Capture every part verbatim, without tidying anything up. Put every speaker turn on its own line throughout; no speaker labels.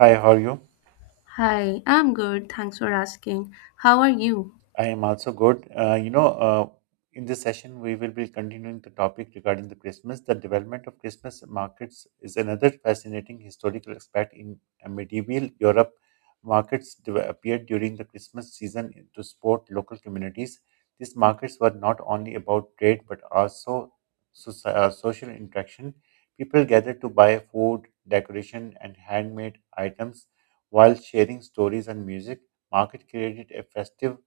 Hi, how are you?
Hi, I'm good. Thanks for asking. How are you?
I am also good. Uh, you know, uh, in this session, we will be continuing the topic regarding the Christmas. The development of Christmas markets is another fascinating historical aspect in uh, medieval Europe. Markets de- appeared during the Christmas season to support local communities. These markets were not only about trade but also soci- uh, social interaction. People gathered to buy food, decoration, and handmade items while sharing stories and music. Market created a festive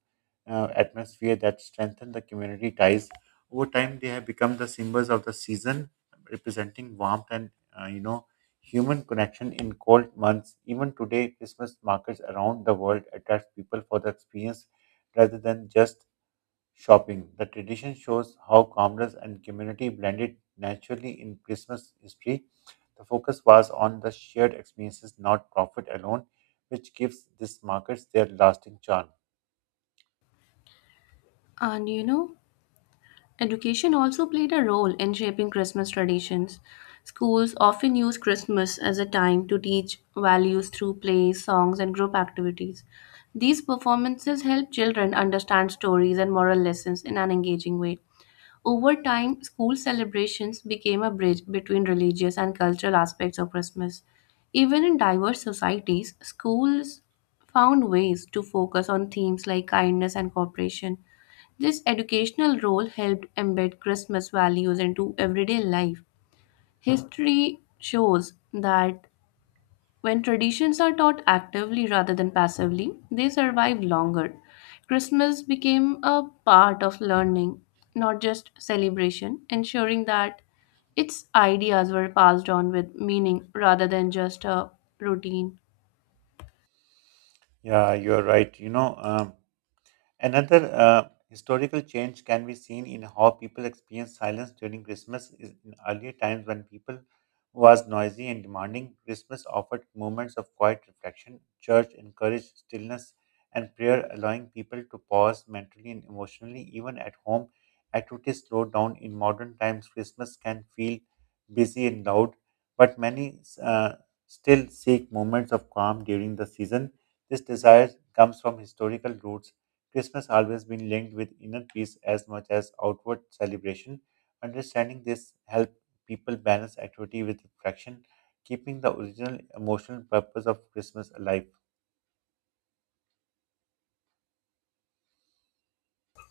uh, atmosphere that strengthen the community ties. Over time, they have become the symbols of the season, representing warmth and uh, you know human connection in cold months. Even today, Christmas markets around the world attract people for the experience rather than just shopping. The tradition shows how commerce and community blended naturally in Christmas history. The focus was on the shared experiences, not profit alone, which gives these markets their lasting charm.
And you know, education also played a role in shaping Christmas traditions. Schools often use Christmas as a time to teach values through plays, songs, and group activities. These performances help children understand stories and moral lessons in an engaging way. Over time, school celebrations became a bridge between religious and cultural aspects of Christmas. Even in diverse societies, schools found ways to focus on themes like kindness and cooperation. This educational role helped embed Christmas values into everyday life. History shows that when traditions are taught actively rather than passively, they survive longer. Christmas became a part of learning, not just celebration, ensuring that its ideas were passed on with meaning rather than just a routine.
Yeah, you're right. You know, um, Another uh, historical change can be seen in how people experience silence during Christmas. Is- In earlier times, when people was noisy and demanding, Christmas offered moments of quiet reflection. Church encouraged stillness and prayer, allowing people to pause mentally and emotionally. Even at home, activities slowed down. In modern times, Christmas can feel busy and loud, but many uh, still seek moments of calm during the season. This desire comes from historical roots Christmas always been linked with inner peace as much as outward celebration. Understanding this helps people balance activity with reflection, keeping the original emotional purpose of Christmas alive.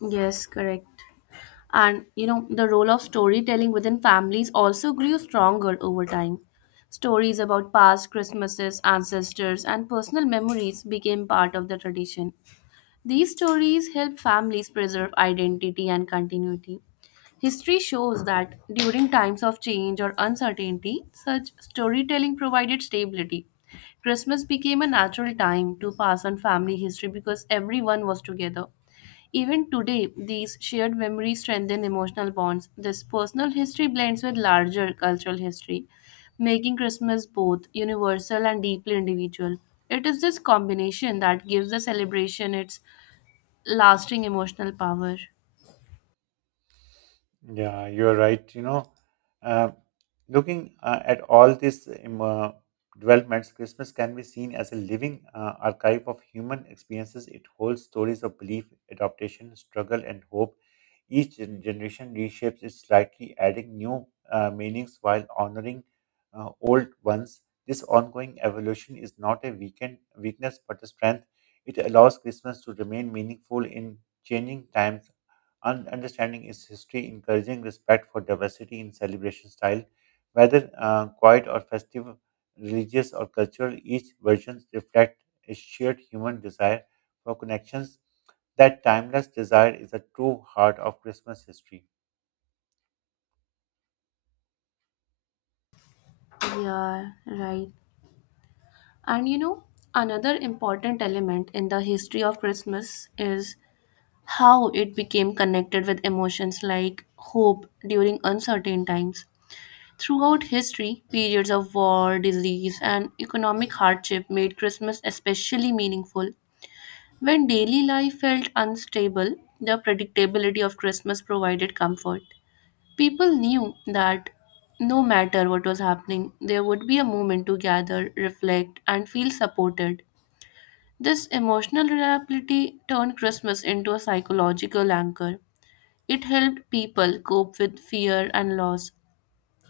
Yes, correct. And you know, the role of storytelling within families also grew stronger over time. Stories about past Christmases, ancestors, and personal memories became part of the tradition. These stories help families preserve identity and continuity. History shows that during times of change or uncertainty, such storytelling provided stability. Christmas became a natural time to pass on family history because everyone was together. Even today, these shared memories strengthen emotional bonds. This personal history blends with larger cultural history, making Christmas both universal and deeply individual. It is this combination that gives the celebration its lasting emotional power.
Yeah, you're right. You know, uh, looking uh, at all these um, uh, developments, Christmas can be seen as a living uh, archive of human experiences. It holds stories of belief, adaptation, struggle, and hope. Each gen- generation reshapes it slightly, adding new uh, meanings while honoring uh, old ones. This ongoing evolution is not a weaken weakness but a strength. It allows Christmas to remain meaningful in changing times Un- understanding its history, encouraging respect for diversity in celebration style, whether uh, quiet or festive, religious or cultural, each version reflects a shared human desire for connections. That timeless desire is the true heart of Christmas history.
Yeah, right. And you know, another important element in the history of Christmas is how it became connected with emotions like hope during uncertain times. Throughout history, periods of war, disease, and economic hardship made Christmas especially meaningful. When daily life felt unstable, the predictability of Christmas provided comfort. People knew that no matter what was happening, there would be a moment to gather, reflect, and feel supported. This emotional reliability turned Christmas into a psychological anchor. It helped people cope with fear and loss.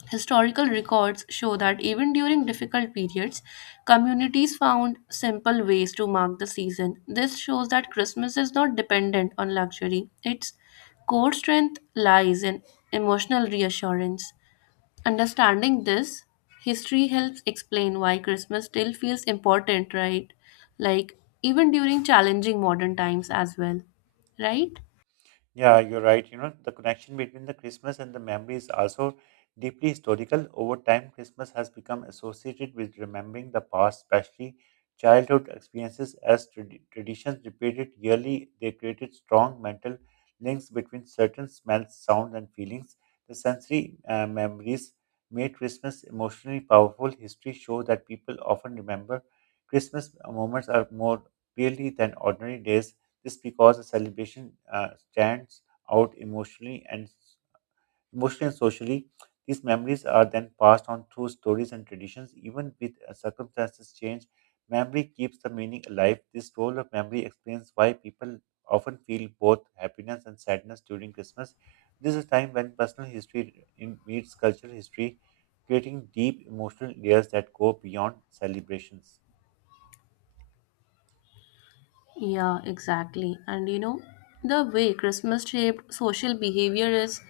Historical records show that even during difficult periods, communities found simple ways to mark the season. This shows that Christmas is not dependent on luxury, its core strength lies in emotional reassurance. Understanding this, history helps explain why Christmas still feels important, right? Like, even during challenging modern times as well, right?
Yeah, you're right. You know, the connection between the Christmas and the memory is also deeply historical. Over time, Christmas has become associated with remembering the past, especially childhood experiences. As trad- traditions repeated yearly, they created strong mental links between certain smells, sounds, and feelings. The sensory uh, memories made Christmas emotionally powerful. History shows that people often remember Christmas moments are more clearly than ordinary days this because a celebration uh, stands out emotionally and emotionally and socially. These memories are then passed on through stories and traditions, even with uh, circumstances change. Memory keeps the meaning alive. This role of memory explains why people often feel both happiness and sadness during Christmas. This is a time when personal history in- meets cultural history, creating deep emotional layers that go beyond celebrations.
Yeah, exactly. And you know, the way Christmas shaped social behavior is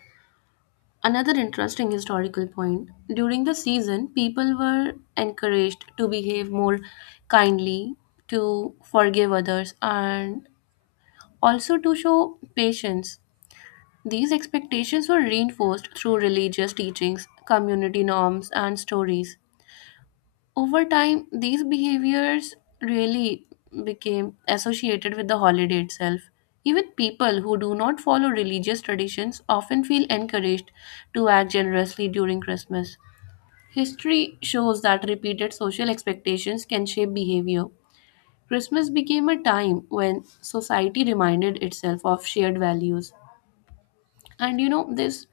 another interesting historical point. During the season, people were encouraged to behave more kindly, to forgive others, and also to show patience. These expectations were reinforced through religious teachings, community norms, and stories. Over time, these behaviors really became associated with the holiday itself. Even people who do not follow religious traditions often feel encouraged to act generously during Christmas. History shows that repeated social expectations can shape behavior. Christmas became a time when society reminded itself of shared values. And you know, this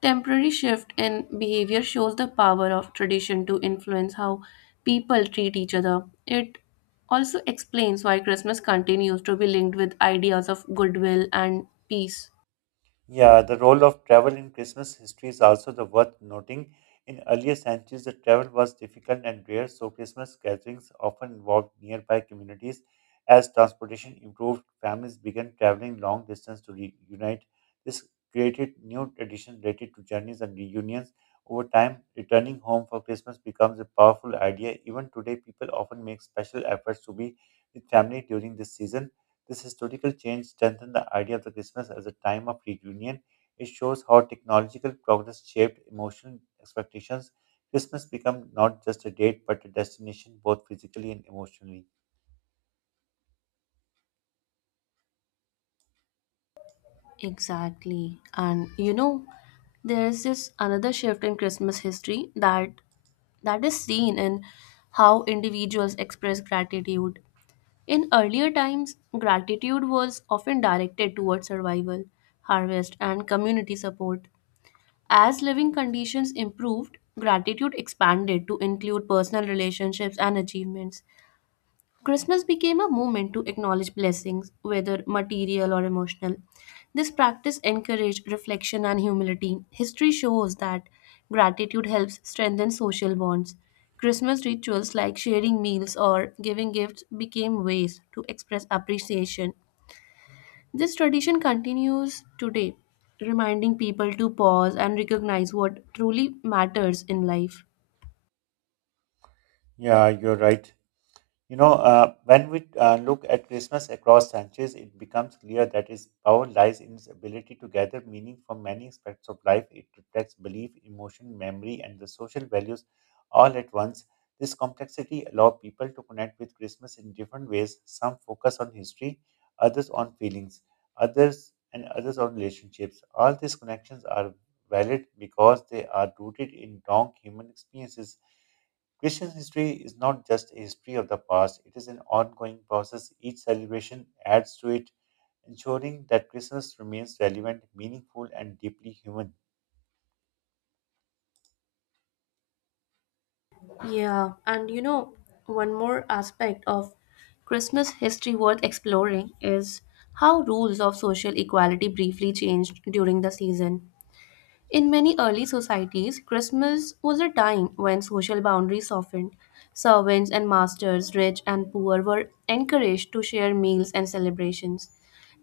temporary shift in behavior shows the power of tradition to influence how people treat each other. It also explains why Christmas continues to be linked with ideas of goodwill and peace.
Yeah, the role of travel in Christmas history is also the worth noting. In earlier centuries, the travel was difficult and rare, so Christmas gatherings often involved nearby communities. As transportation improved, families began traveling long distance to reunite. This created new traditions related to journeys and reunions. Over time, returning home for Christmas becomes a powerful idea. Even today, people often make special efforts to be with family during this season. This historical change strengthened the idea of the Christmas as a time of reunion. It shows how technological progress shaped emotional expectations. Christmas became not just a date but a destination both physically and emotionally.
Exactly. And you know, there's this another shift in Christmas history that that is seen in how individuals express gratitude. In earlier times, gratitude was often directed towards survival, harvest, and community support. As living conditions improved, gratitude expanded to include personal relationships and achievements. Christmas became a moment to acknowledge blessings, whether material or emotional. This practice encouraged reflection and humility. History shows that gratitude helps strengthen social bonds. Christmas rituals like sharing meals or giving gifts became ways to express appreciation. This tradition continues today, reminding people to pause and recognize what truly matters in life.
Yeah, you're right. You know, uh, when we uh, look at Christmas across centuries, it becomes clear that its power lies in its ability to gather meaning from many aspects of life. It reflects belief, emotion, memory, and the social values all at once. This complexity allows people to connect with Christmas in different ways. Some focus on history, others on feelings, others and others on relationships. All these connections are valid because they are rooted in long human experiences. Christian history is not just a history of the past, it is an ongoing process. Each celebration adds to it, ensuring that Christmas remains relevant, meaningful, and deeply human.
Yeah, and you know, one more aspect of Christmas history worth exploring is how rules of social equality briefly changed during the season. In many early societies, Christmas was a time when social boundaries softened. Servants and masters, rich and poor, were encouraged to share meals and celebrations.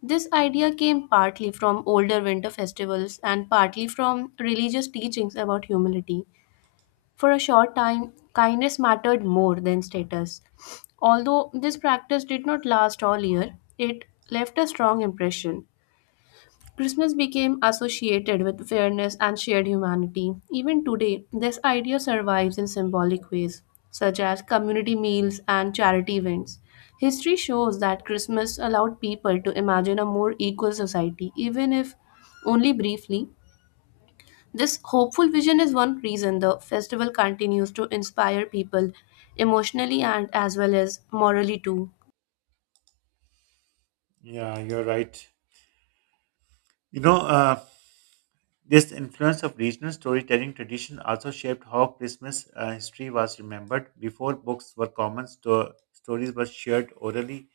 This idea came partly from older winter festivals and partly from religious teachings about humility. For a short time, kindness mattered more than status. Although this practice did not last all year, it left a strong impression. Christmas became associated with fairness and shared humanity. Even today, this idea survives in symbolic ways, such as community meals and charity events. History shows that Christmas allowed people to imagine a more equal society, even if only briefly, this hopeful vision is one reason the festival continues to inspire people emotionally and as well as morally too.
Yeah, you're right. You know, uh, this influence of regional storytelling tradition also shaped how Christmas uh, history was remembered. Before books were common, sto- stories were shared orally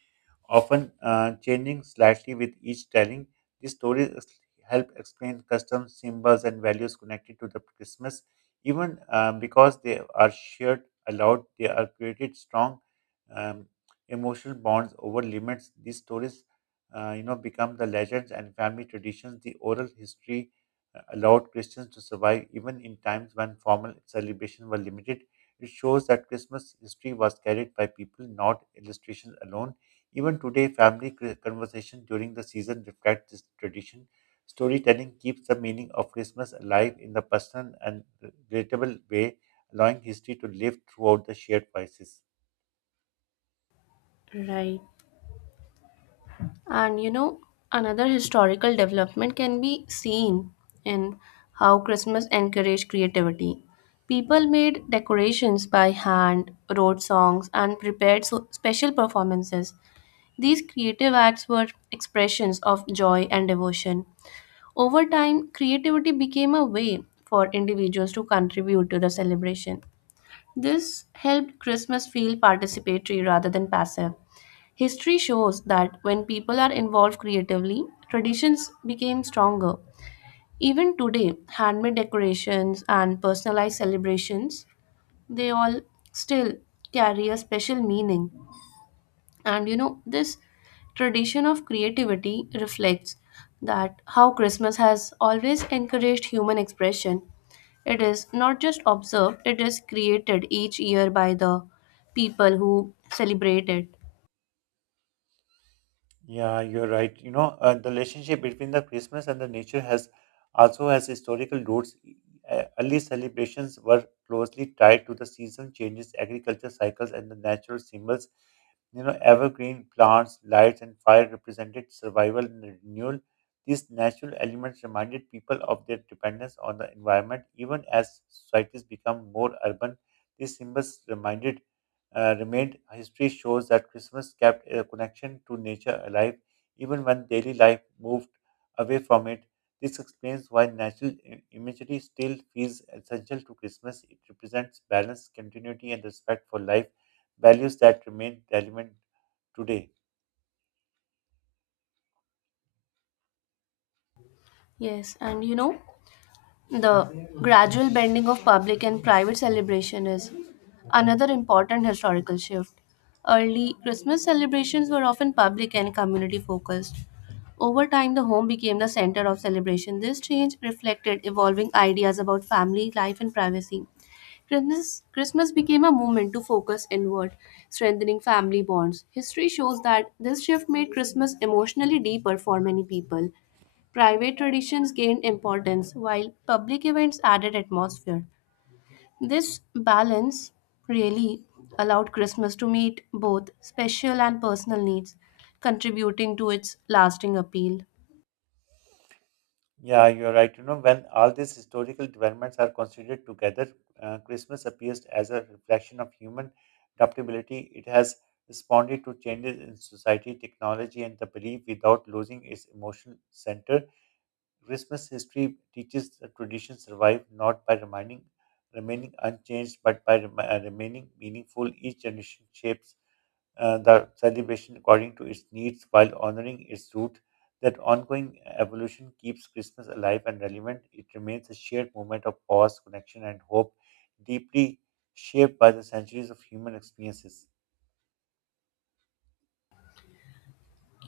often uh, changing slightly with each telling. These stories help explain customs, symbols, and values connected to the Christmas. Even uh, because they are shared aloud, they are created strong um, emotional bonds over limits. These stories, uh, you know, become the legends and family traditions. The oral history uh, allowed Christians to survive even in times when formal celebrations were limited. It shows that Christmas history was carried by people, not illustrations alone. Even today, family c- conversation during the season reflects this tradition. Storytelling keeps the meaning of Christmas alive in the personal and relatable way, allowing history to live throughout the shared crisis.
Right. And you know, another historical development can be seen in how Christmas encouraged creativity. People made decorations by hand, wrote songs, and prepared so- special performances. These creative acts were expressions of joy and devotion. Over time, creativity became a way for individuals to contribute to the celebration. This helped Christmas feel participatory rather than passive. History shows that when people are involved creatively, traditions became stronger. Even today, handmade decorations and personalized celebrations, they all still carry a special meaning. And you know, this tradition of creativity reflects that how Christmas has always encouraged human expression. It is not just observed, it is created each year by the people who celebrate it.
Yeah, you're right. You know, uh, the relationship between the Christmas and the nature has also has historical roots. E, e, Uh, early celebrations were closely tied to the season changes, agriculture cycles, and the natural symbols. You know, evergreen plants, lights, and fire represented survival and renewal. These natural elements reminded people of their dependence on the environment, even as societies become more urban. These symbols reminded uh, remained. History shows that Christmas kept a connection to nature alive even when daily life moved away from it. This explains why natural i- imagery still feels essential to Christmas. It represents balance, continuity, and respect for life, values that remain relevant today.
Yes, and you know, the gradual blending of public and private celebration is another important historical shift. Early Christmas celebrations were often public and community focused. Over time, the home became the center of celebration. This change reflected evolving ideas about family life and privacy. Christmas, Christmas became a movement to focus inward, strengthening family bonds. History shows that this shift made Christmas emotionally deeper for many people. Private traditions gained importance while public events added atmosphere. This balance really allowed Christmas to meet both special and personal needs, contributing to its lasting appeal.
Yeah, you're right. You know, when all these historical developments are considered together, uh, Christmas appears as a reflection of human adaptability. It has responded to changes in society, technology, and the belief without losing its emotional center. Christmas history teaches that traditions survive not by remaining remaining unchanged, but by rem- uh, remaining meaningful. Each generation shapes uh, the celebration according to its needs while honoring its root. That ongoing evolution keeps Christmas alive and relevant. It remains a shared moment of pause, connection, and hope, deeply shaped by the centuries of human experiences.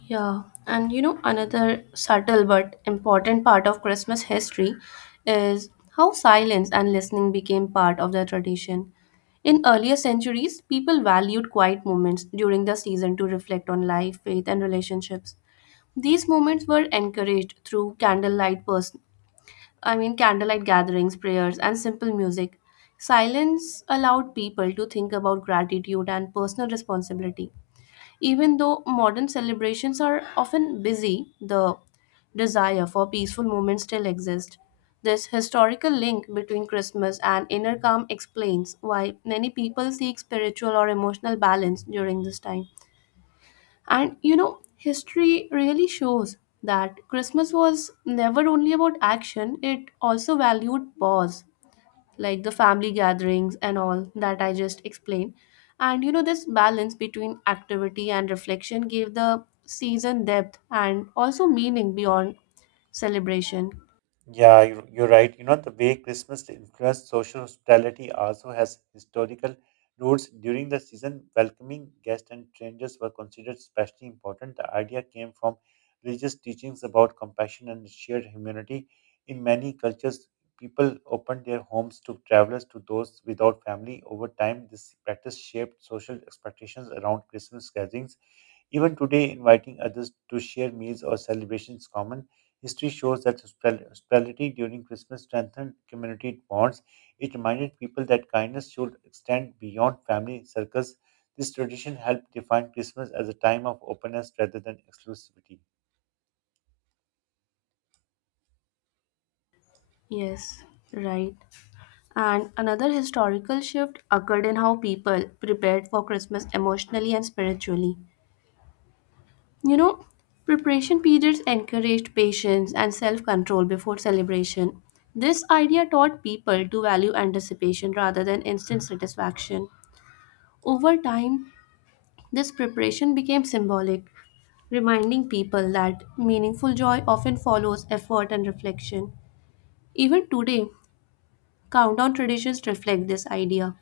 Yeah, and you know, another subtle but important part of Christmas history is how silence and listening became part of the tradition. In earlier centuries, people valued quiet moments during the season to reflect on life, faith, and relationships. These moments were encouraged through candlelight pers- I mean candlelight gatherings, prayers, and simple music. Silence allowed people to think about gratitude and personal responsibility. Even though modern celebrations are often busy, the desire for peaceful moments still exists. This historical link between Christmas and inner calm explains why many people seek spiritual or emotional balance during this time. And you know, history really shows that Christmas was never only about action, it also valued pause, like the family gatherings and all that I just explained. And you know, this balance between activity and reflection gave the season depth and also meaning beyond celebration.
Yeah, you're, you're right. You know, the way Christmas influenced social hospitality also has historical roots. During the season, welcoming guests and strangers were considered especially important. The idea came from religious teachings about compassion and shared humanity. In many cultures, people opened their homes to travelers, to those without family. Over time, this practice shaped social expectations around Christmas gatherings. Even today, inviting others to share meals or celebrations is common. History shows that hospitali- hospitality during Christmas strengthened community bonds. It reminded people that kindness should extend beyond family circles. This tradition helped define Christmas as a time of openness rather than exclusivity.
Yes, right. And another historical shift occurred in how people prepared for Christmas emotionally and spiritually. You know, preparation periods encouraged patience and self control before celebration. This idea taught people to value anticipation rather than instant satisfaction. Over time, this preparation became symbolic, reminding people that meaningful joy often follows effort and reflection. Even today, countdown traditions reflect this idea.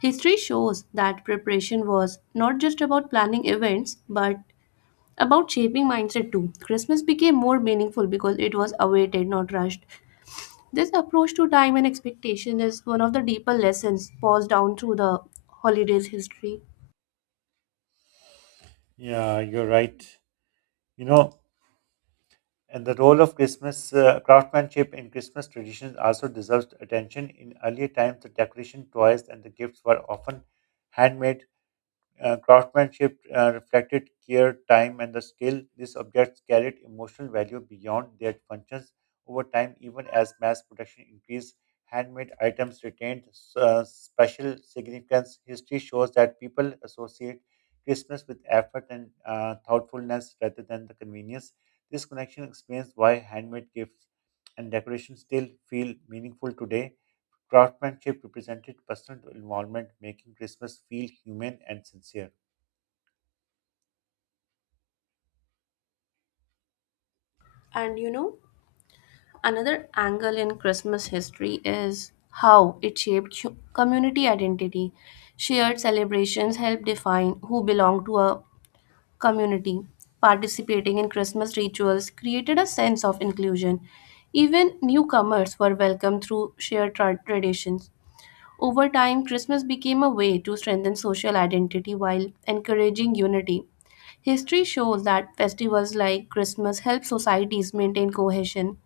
History shows that preparation was not just about planning events, but about shaping mindset too. Christmas became more meaningful because it was awaited, not rushed. This approach to time and expectation is one of the deeper lessons passed down through the holidays history.
Yeah, you're right. You know, and the role of Christmas uh, craftsmanship in Christmas traditions also deserves attention. In earlier times, the decoration, toys, and the gifts were often handmade Uh, craftsmanship uh, reflected care, time, and the skill. These objects carried emotional value beyond their functions. Over time, even as mass production increased, handmade items retained uh, special significance. History shows that people associate Christmas with effort and uh, thoughtfulness rather than the convenience. This connection explains why handmade gifts and decorations still feel meaningful today. Craftsmanship represented personal involvement, making Christmas feel human and sincere.
And you know, another angle in Christmas history is how it shaped hu- community identity. Shared celebrations help define who belong to a community, participating in Christmas rituals, created a sense of inclusion. Even newcomers were welcomed through shared tra- traditions. Over time, Christmas became a way to strengthen social identity while encouraging unity. History shows that festivals like Christmas help societies maintain cohesion,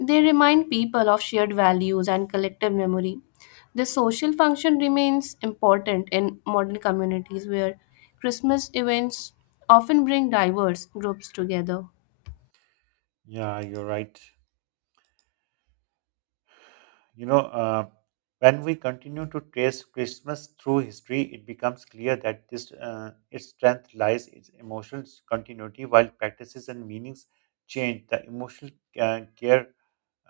they remind people of shared values and collective memory. This social function remains important in modern communities where Christmas events often bring diverse groups together.
Yeah, you're right. You know, uh, when we continue to trace Christmas through history, it becomes clear that this uh, its strength lies its emotional continuity, while practices and meanings change. The emotional uh, care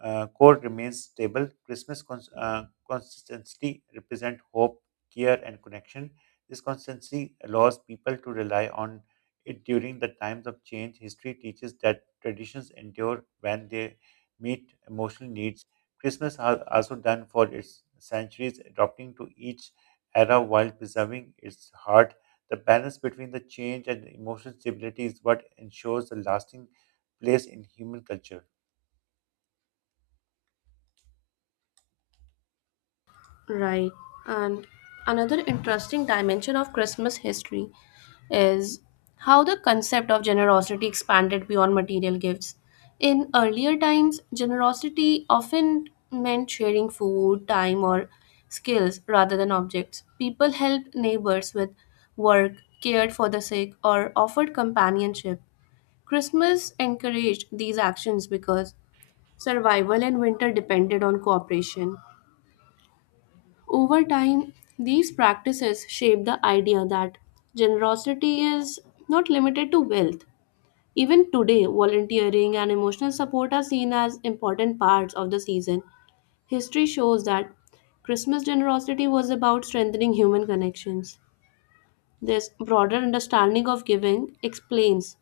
uh, core remains stable. Christmas cons- uh, consistently represent hope, care, and connection. This consistency allows people to rely on it during the times of change. History teaches that traditions endure when they meet emotional needs. Christmas has also done for its centuries, adapting to each era while preserving its heart. The balance between the change and the emotional stability is what ensures a lasting place in human culture.
Right. And another interesting dimension of Christmas history is how the concept of generosity expanded beyond material gifts. In earlier times, generosity often meant sharing food, time, or skills rather than objects. People helped neighbors with work, cared for the sick, or offered companionship. Christmas encouraged these actions because survival and winter depended on cooperation. Over time, these practices shape the idea that generosity is not limited to wealth. Even today, volunteering and emotional support are seen as important parts of the season. History shows that Christmas generosity was about strengthening human connections. This broader understanding of giving explains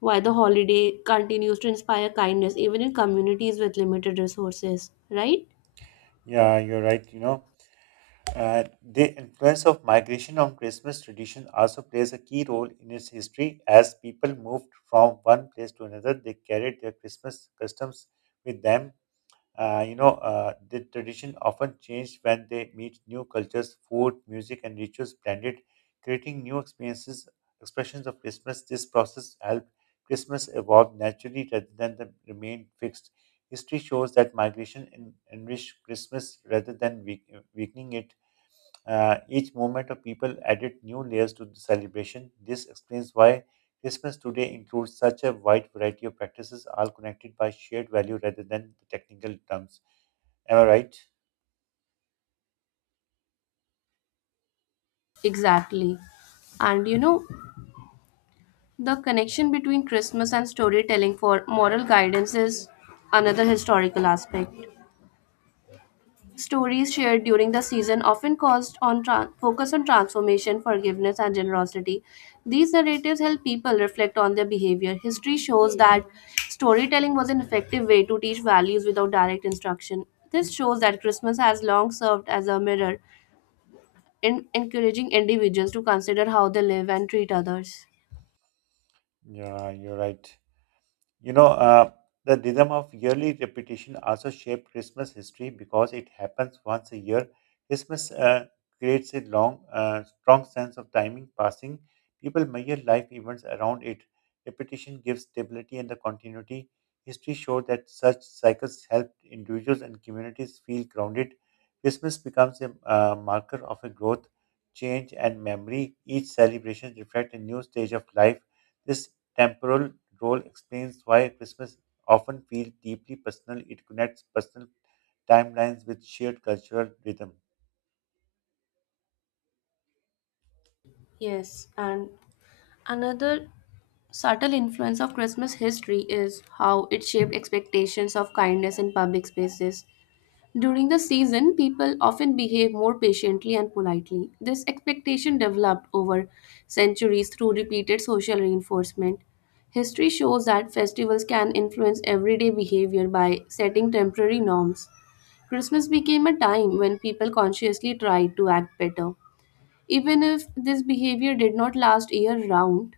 why the holiday continues to inspire kindness even in communities with limited resources, right?
Yeah, you're right. You know, uh, the influence of migration on Christmas tradition also plays a key role in its history. As people moved from one place to another, they carried their Christmas customs with them. Uh, you know, uh, the tradition often changed when they meet new cultures, food, music, and rituals blended, creating new experiences, expressions of Christmas. This process helped Christmas evolve naturally rather than the, remain fixed. History shows that migration en- enriched Christmas rather than weak, weakening it. Uh, each movement of people added new layers to the celebration. This explains why Christmas today includes such a wide variety of practices, all connected by shared value rather than the technical terms. Am I right?
Exactly. And you know, the connection between Christmas and storytelling for moral guidance is another historical aspect. Stories shared during the season often caused on tran focus on transformation, forgiveness, and generosity. These narratives help people reflect on their behavior. History shows that storytelling was an effective way to teach values without direct instruction. This shows that Christmas has long served as a mirror in encouraging individuals to consider how they live and treat others.
Yeah, you're right. You know, uh, the rhythm of yearly repetition also shaped Christmas history because it happens once a year. Christmas uh, creates a long, uh, strong sense of timing passing. People measure life events around it. Repetition gives stability and the continuity. History showed that such cycles helped individuals and communities feel grounded. Christmas becomes a uh, marker of a growth, change, and memory. Each celebration reflects a new stage of life. This temporal role explains why Christmas often feels deeply personal. It connects personal timelines with shared cultural rhythm.
Yes, and another subtle influence of Christmas history is how it shaped expectations of kindness in public spaces. During the season, people often behave more patiently and politely. This expectation developed over centuries through repeated social reinforcement. History shows that festivals can influence everyday behavior by setting temporary norms. Christmas became a time when people consciously tried to act better. Even if this behavior did not last year round,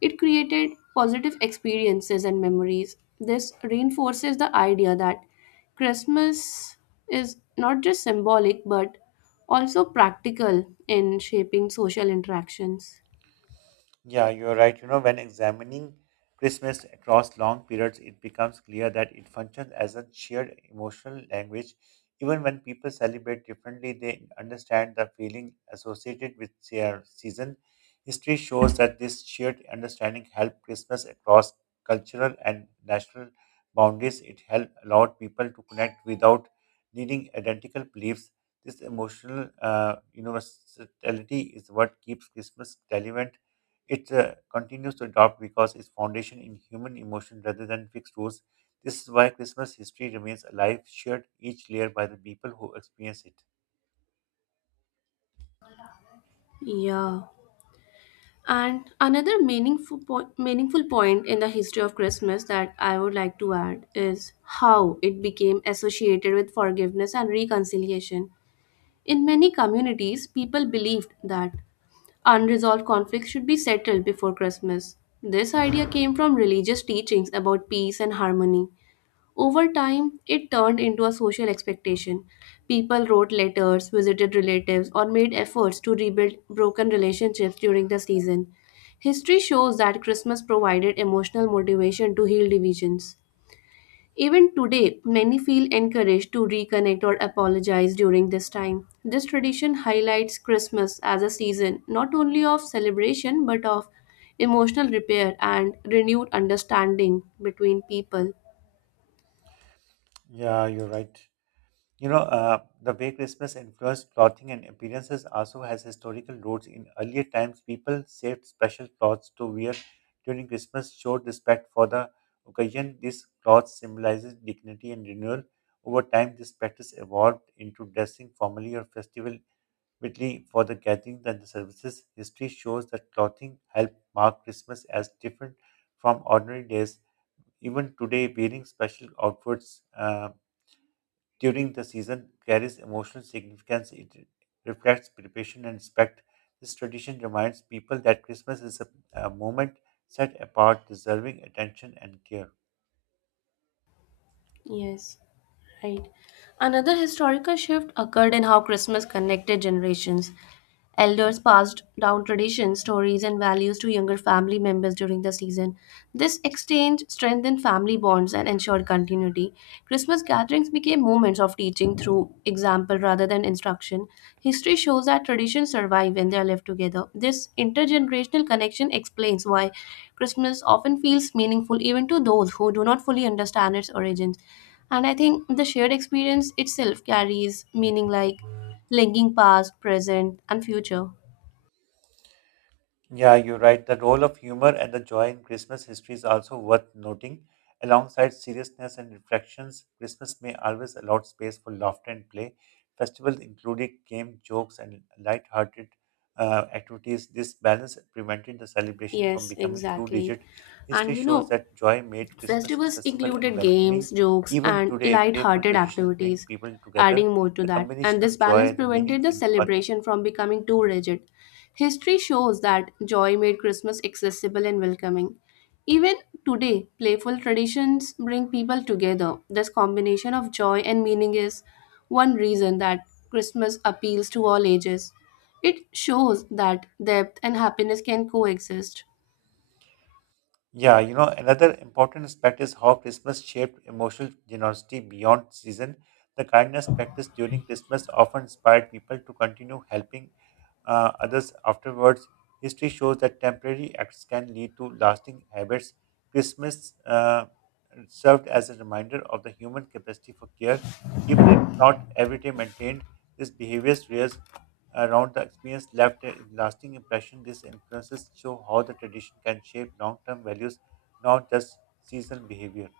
it created positive experiences and memories. This reinforces the idea that Christmas is not just symbolic but also practical in shaping social interactions.
Yeah, you're right. You know, when examining Christmas across long periods, it becomes clear that it functions as a shared emotional language. Even when people celebrate differently, they understand the feeling associated with their season. History shows that this shared understanding helped Christmas across cultural and national boundaries. It helped allowed people to connect without needing identical beliefs. This emotional uh, universality is what keeps Christmas relevant it uh, continues to adopt because its foundation in human emotion rather than fixed rules. This is why Christmas history remains alive, shared each layer by the people who experience it.
Yeah. And another meaningful po- meaningful point in the history of Christmas that I would like to add is how it became associated with forgiveness and reconciliation. In many communities, people believed that unresolved conflicts should be settled before Christmas. This idea came from religious teachings about peace and harmony. Over time, it turned into a social expectation. People wrote letters, visited relatives, or made efforts to rebuild broken relationships during the season. History shows that Christmas provided emotional motivation to heal divisions. Even today, many feel encouraged to reconnect or apologize during this time. This tradition highlights Christmas as a season not only of celebration but of emotional repair and renewed understanding between people.
Yeah, you're right. You know, uh, the way Christmas influenced clothing and appearances also has historical roots. In earlier times, people saved special clothes to wear during Christmas, showed respect for the occasion. This cloth symbolizes dignity and renewal. Over time, this practice evolved into dressing formally or festival particularly for the gatherings and the services. History shows that clothing helped mark Christmas as different from ordinary days. Even today, wearing special outfits uh, during the season carries emotional significance. It reflects preparation and respect. This tradition reminds people that Christmas is a, a moment set apart, deserving attention and care.
Yes. Right. Another historical shift occurred in how Christmas connected generations. Elders passed down traditions, stories, and values to younger family members during the season. This exchange strengthened family bonds and ensured continuity. Christmas gatherings became moments of teaching through example rather than instruction. History shows that traditions survive when they are lived together. This intergenerational connection explains why Christmas often feels meaningful even to those who do not fully understand its origins. And I think the shared experience itself carries meaning, like linking past, present, and future.
Yeah, you're right. The role of humor and the joy in Christmas history is also worth noting. Alongside seriousness and reflections, Christmas may always allow space for laughter and play. Festivals included game, jokes, and light-hearted uh, activities. This balance prevented the celebration from
Yes,
becoming too
exactly.
rigid.
And
History
you
shows
know,
that joy made Christmas
festivals
accessible and
included games,
welcoming.
jokes,
Even
and
today, playful
light-hearted
traditions bring
activities,
people together.
adding more to
The
that. And
combination
this
of
balance
joy, the meaning
prevented the
in one
celebration from becoming too rigid. History shows that joy made Christmas accessible and welcoming. Even today, playful traditions bring people together. This combination of joy and meaning is one reason that Christmas appeals to all ages. It shows that depth and happiness can coexist.
Yeah, you know, another important aspect is how Christmas shaped emotional generosity beyond season. The kindness practiced during Christmas often inspired people to continue helping uh, others afterwards. History shows that temporary acts can lead to lasting habits. Christmas uh, served as a reminder of the human capacity for care, even if not every day maintained. This behavior rears around the experience left a lasting impression. These influences show how the tradition can shape long-term values, not just seasonal behavior.